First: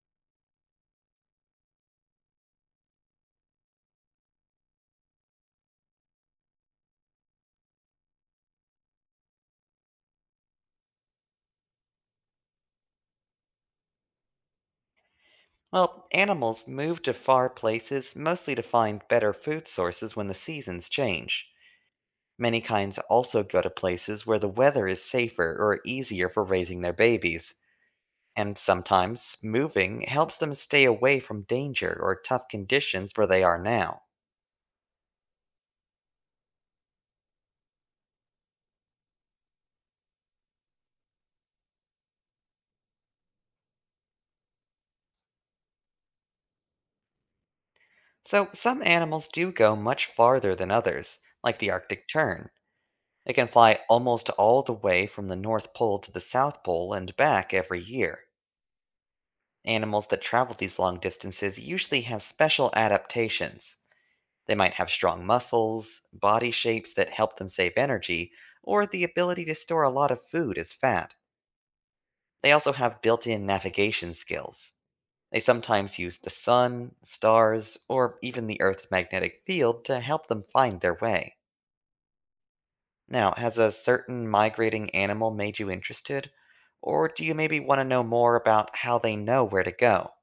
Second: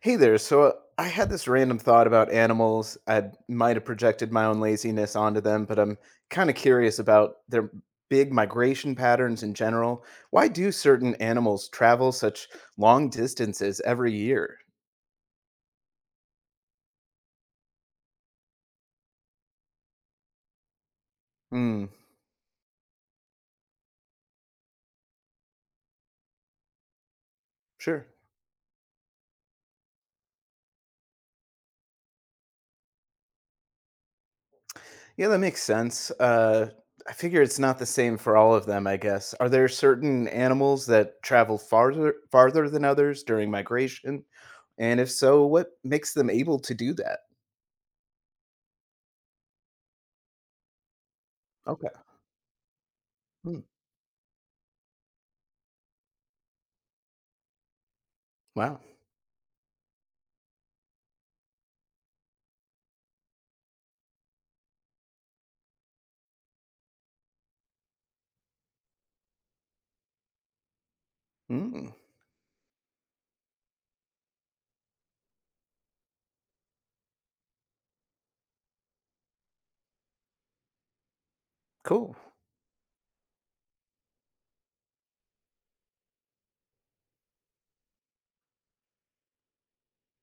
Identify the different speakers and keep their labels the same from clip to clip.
Speaker 1: Hey there. I had this random thought about animals. I might have projected my own laziness onto them, but I'm kind of curious about their big migration patterns in general. Why do certain animals travel such long distances every year?
Speaker 2: Well, animals move to far places mostly to find better food sources when the seasons change.
Speaker 1: Hmm,
Speaker 2: Many kinds also go to places where the weather is safer or easier for raising their babies,
Speaker 1: sure.
Speaker 2: and sometimes moving helps them stay away from danger or tough conditions where they are now.
Speaker 1: Yeah, that makes sense. I figure it's not the same for all of them, I guess. Are there certain animals that travel farther than others during migration? And if so, what makes them able to do that?
Speaker 2: So, some animals do go much farther than others, like the
Speaker 1: Okay.
Speaker 2: Arctic tern. It can
Speaker 1: Hmm.
Speaker 2: fly almost all the way from the North Pole to the South Pole and back every year.
Speaker 1: Wow.
Speaker 2: Animals that travel these long distances usually have special adaptations. They might have strong muscles, body shapes that help them save energy, or the ability to store a lot of food as fat.
Speaker 1: Mm,
Speaker 2: They also have built in navigation skills. They sometimes use the sun, stars, or even the Earth's magnetic field to help them find their way.
Speaker 1: cool.
Speaker 2: Now, has a certain migrating animal made you interested? Or do you maybe want to know more about how they know where to go?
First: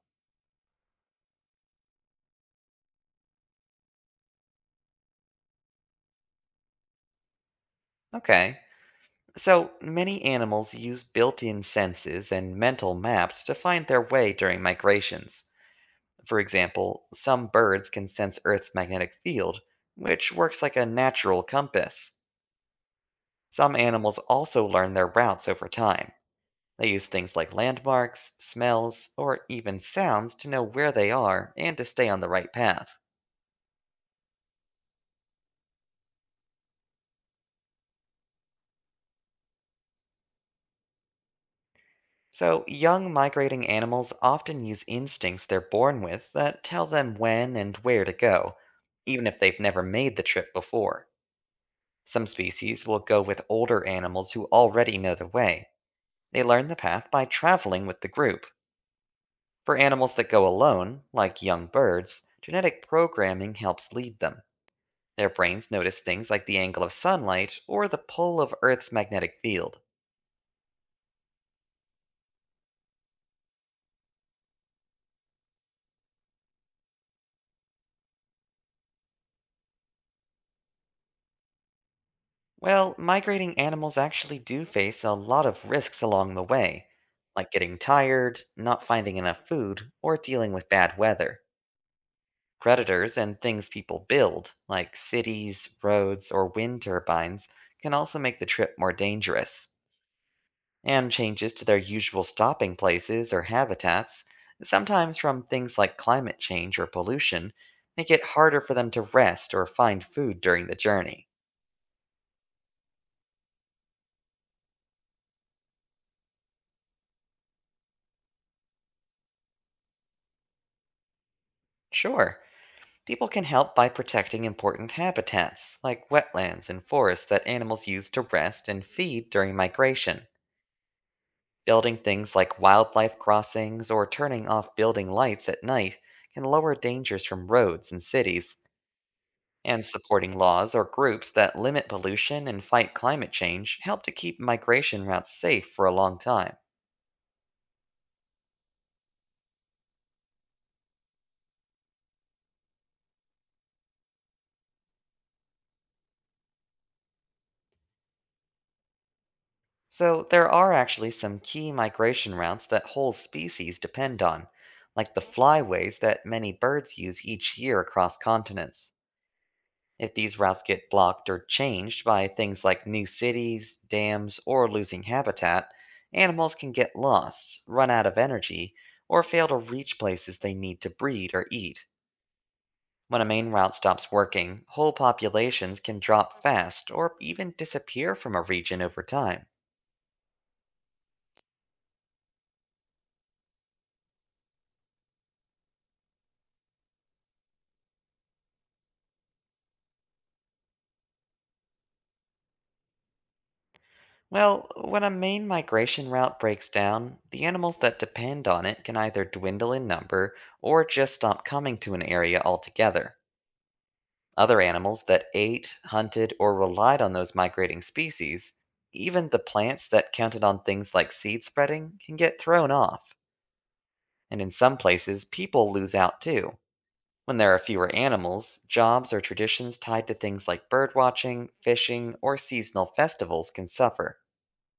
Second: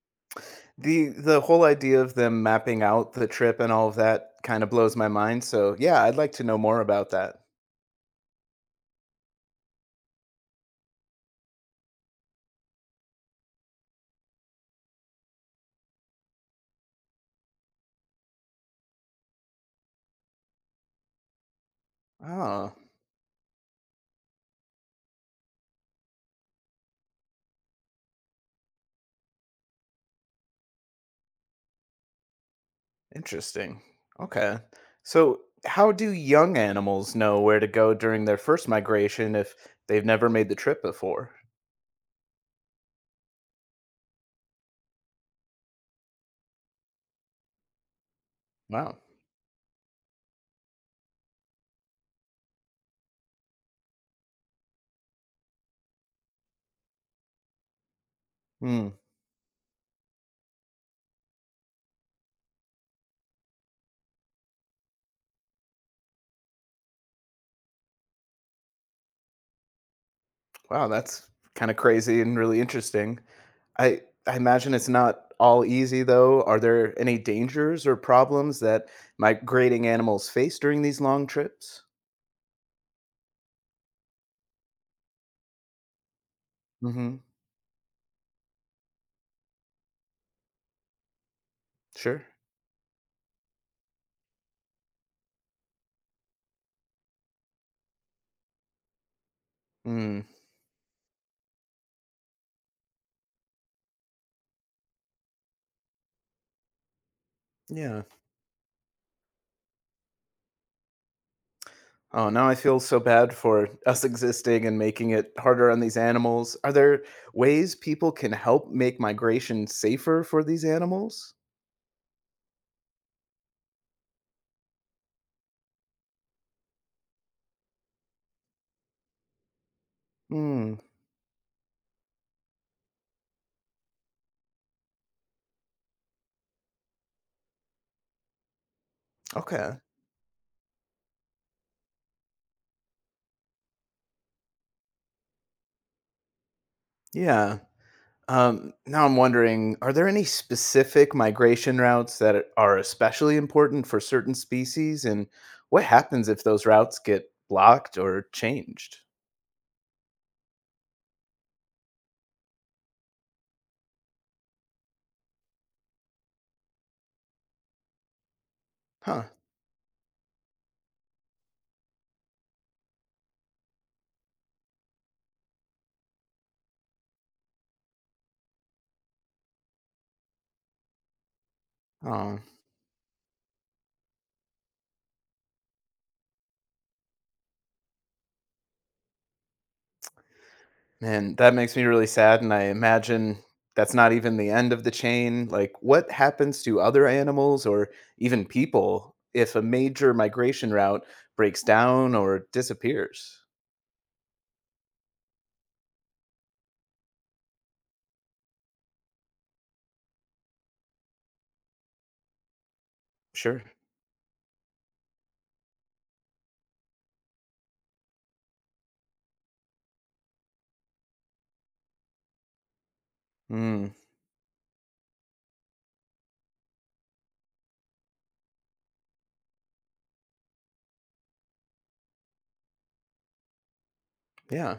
Speaker 1: The whole idea of them mapping out the trip and all of that kind of blows my mind. So yeah, I'd like to know more about that.
Speaker 2: Okay. So, many animals use built in senses and mental maps to find their way during migrations. For example, some birds can sense Earth's magnetic field, which works like a natural compass.
Speaker 1: Oh,
Speaker 2: Some animals also learn their routes over time. They use things like landmarks, smells, or even sounds to know where they are and to stay on the right path.
Speaker 1: interesting. Okay. So how do young animals know where to go during their first migration if they've never made the trip before?
Speaker 2: So, young migrating animals often use instincts they're born with that tell them when and where to go,
Speaker 1: Wow.
Speaker 2: even if they've never made the trip before. Some species will go with older animals who already know the way. They learn the path by traveling with the group.
Speaker 1: Hmm.
Speaker 2: For animals that go alone, like young birds, genetic programming helps lead them. Their brains notice things like the angle of sunlight or the pull of Earth's magnetic field.
Speaker 1: Wow, that's kind of crazy and really interesting. I imagine it's not all easy though. Are there any dangers or problems that migrating animals face during these long trips?
Speaker 2: Well, migrating animals actually do face a lot of risks along the way,
Speaker 1: Mm-hmm.
Speaker 2: like getting tired, not finding enough food, or dealing with bad weather.
Speaker 1: Sure.
Speaker 2: Predators and things people build, like cities, roads, or wind turbines, can also make the trip more dangerous.
Speaker 1: Mm,
Speaker 2: And changes to their usual stopping places or habitats, sometimes from things like climate change or pollution,
Speaker 1: yeah.
Speaker 2: make it harder for them to rest or find food during the journey.
Speaker 1: Oh, now I feel so bad for us existing and making it harder on these animals. Are there ways people can help make migration safer for these animals?
Speaker 2: Sure. People can help by protecting important habitats, like wetlands and forests that animals use to rest and feed during migration.
Speaker 1: Mm,
Speaker 2: Building things like wildlife crossings or turning off building lights at night can lower dangers from roads and cities.
Speaker 1: okay.
Speaker 2: And supporting laws or groups that limit pollution and fight climate change help to keep migration routes safe for a long time.
Speaker 1: Yeah. Now I'm wondering, are there any specific migration routes that are especially important for certain species? And what happens if those routes get blocked or changed?
Speaker 2: So, there are actually some key migration routes that whole species depend on, like the flyways that many birds use each year across continents.
Speaker 1: Huh.
Speaker 2: If these routes get blocked or changed by things like new cities, dams, or losing habitat, animals can get lost, run out of energy, or fail to reach places they need to breed or eat.
Speaker 1: Oh.
Speaker 2: When a main route stops working, whole populations can drop fast or even disappear from a region over time.
Speaker 1: Man, that makes me really sad, and I imagine that's not even the end of the chain. Like, what happens to other animals or even people if a major migration route breaks down or disappears?
Speaker 2: Well, when a main migration route breaks down, the animals that depend on it can either dwindle in number or just stop coming to an area altogether.
Speaker 1: Sure.
Speaker 2: Other animals that ate, hunted, or relied on those migrating species, even the plants that counted on things like seed spreading, can get thrown off.
Speaker 1: Mm,
Speaker 2: And in some places, people lose out too. When there are fewer animals, jobs or traditions tied to things like birdwatching, fishing, or seasonal festivals can suffer.
Speaker 1: yeah.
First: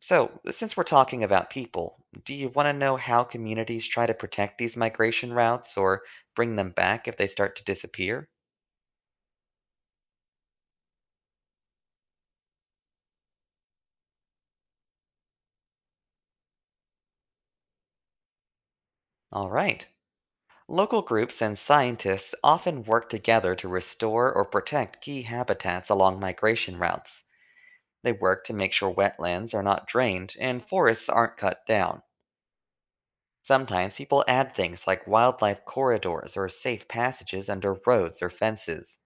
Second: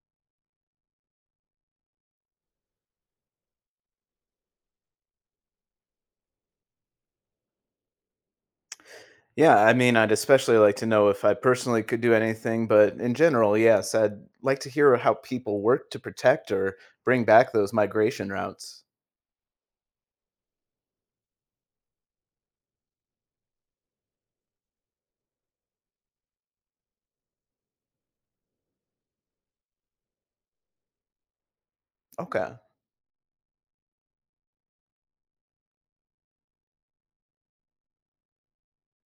Speaker 2: So, since we're talking about people, do you want to know how communities try to protect these migration routes or bring them back if they start to disappear?
Speaker 1: Yeah, I mean, I'd especially like to know if I personally could do anything, but in general, yes, I'd like to hear how people work to protect or bring back those migration routes.
Speaker 2: All right. Local groups and scientists often work together to restore or protect key habitats along migration routes. They work to make sure wetlands are not drained and forests aren't cut down.
Speaker 1: Okay.
Speaker 2: Sometimes people add things like wildlife corridors or safe passages under roads or fences.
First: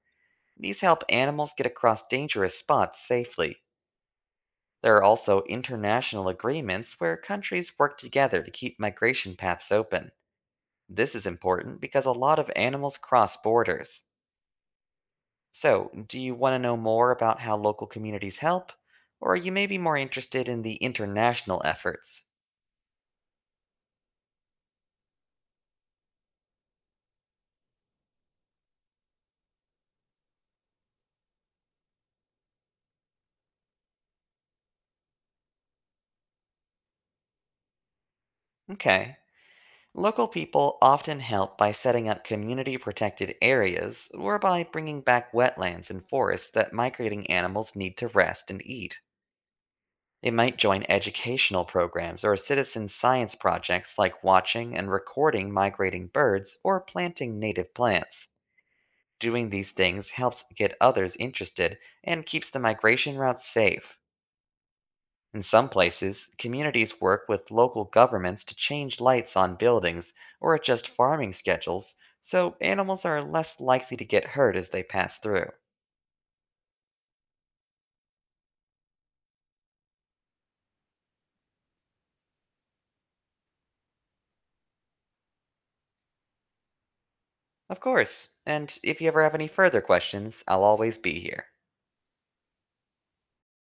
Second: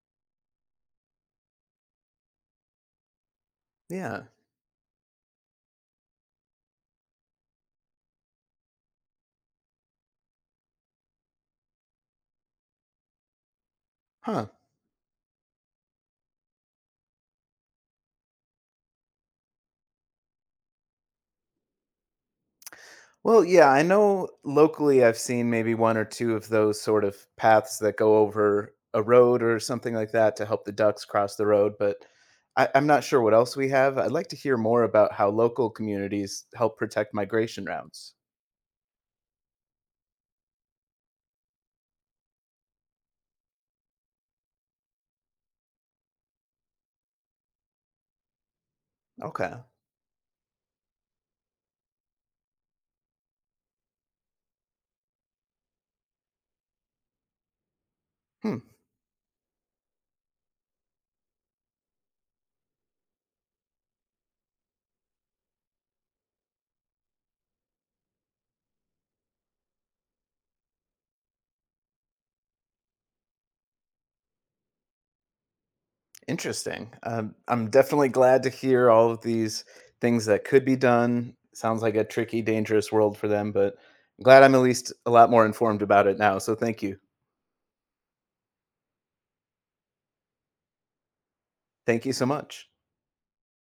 Speaker 2: These help animals get across dangerous spots safely.
Speaker 1: Yeah.
Speaker 2: There are also international agreements where countries work together to keep migration paths open. This is important because a lot of animals cross borders.
Speaker 1: Huh.
Speaker 2: So, do you want to know more about how local communities help? Or are you maybe more interested in the international efforts?
Speaker 1: Well, yeah, I know locally I've seen maybe 1 or 2 of those sort of paths that go over a road or something like that to help the ducks cross the road, but I'm not sure what else we have. I'd like to hear more about how local communities help protect migration routes.
Speaker 2: Okay. Local people often help by setting up community protected areas or by bringing back wetlands and forests that migrating animals need to rest and eat.
Speaker 1: Okay.
Speaker 2: They might join educational programs or citizen science projects like watching and recording migrating birds or planting native plants.
Speaker 1: Hmm,
Speaker 2: Doing these things helps get others interested and keeps the migration route safe. In some places, communities work with local governments to change lights on buildings or adjust farming schedules so animals are less likely to get hurt as they pass through.
Speaker 1: interesting. I'm definitely glad to hear all of these things that could be done. Sounds like a tricky, dangerous world for them, but glad I'm at least a lot more informed about it now, so thank you.
Speaker 2: Of course, and if you ever have any further questions, I'll always be here.
Speaker 1: Thank you so much.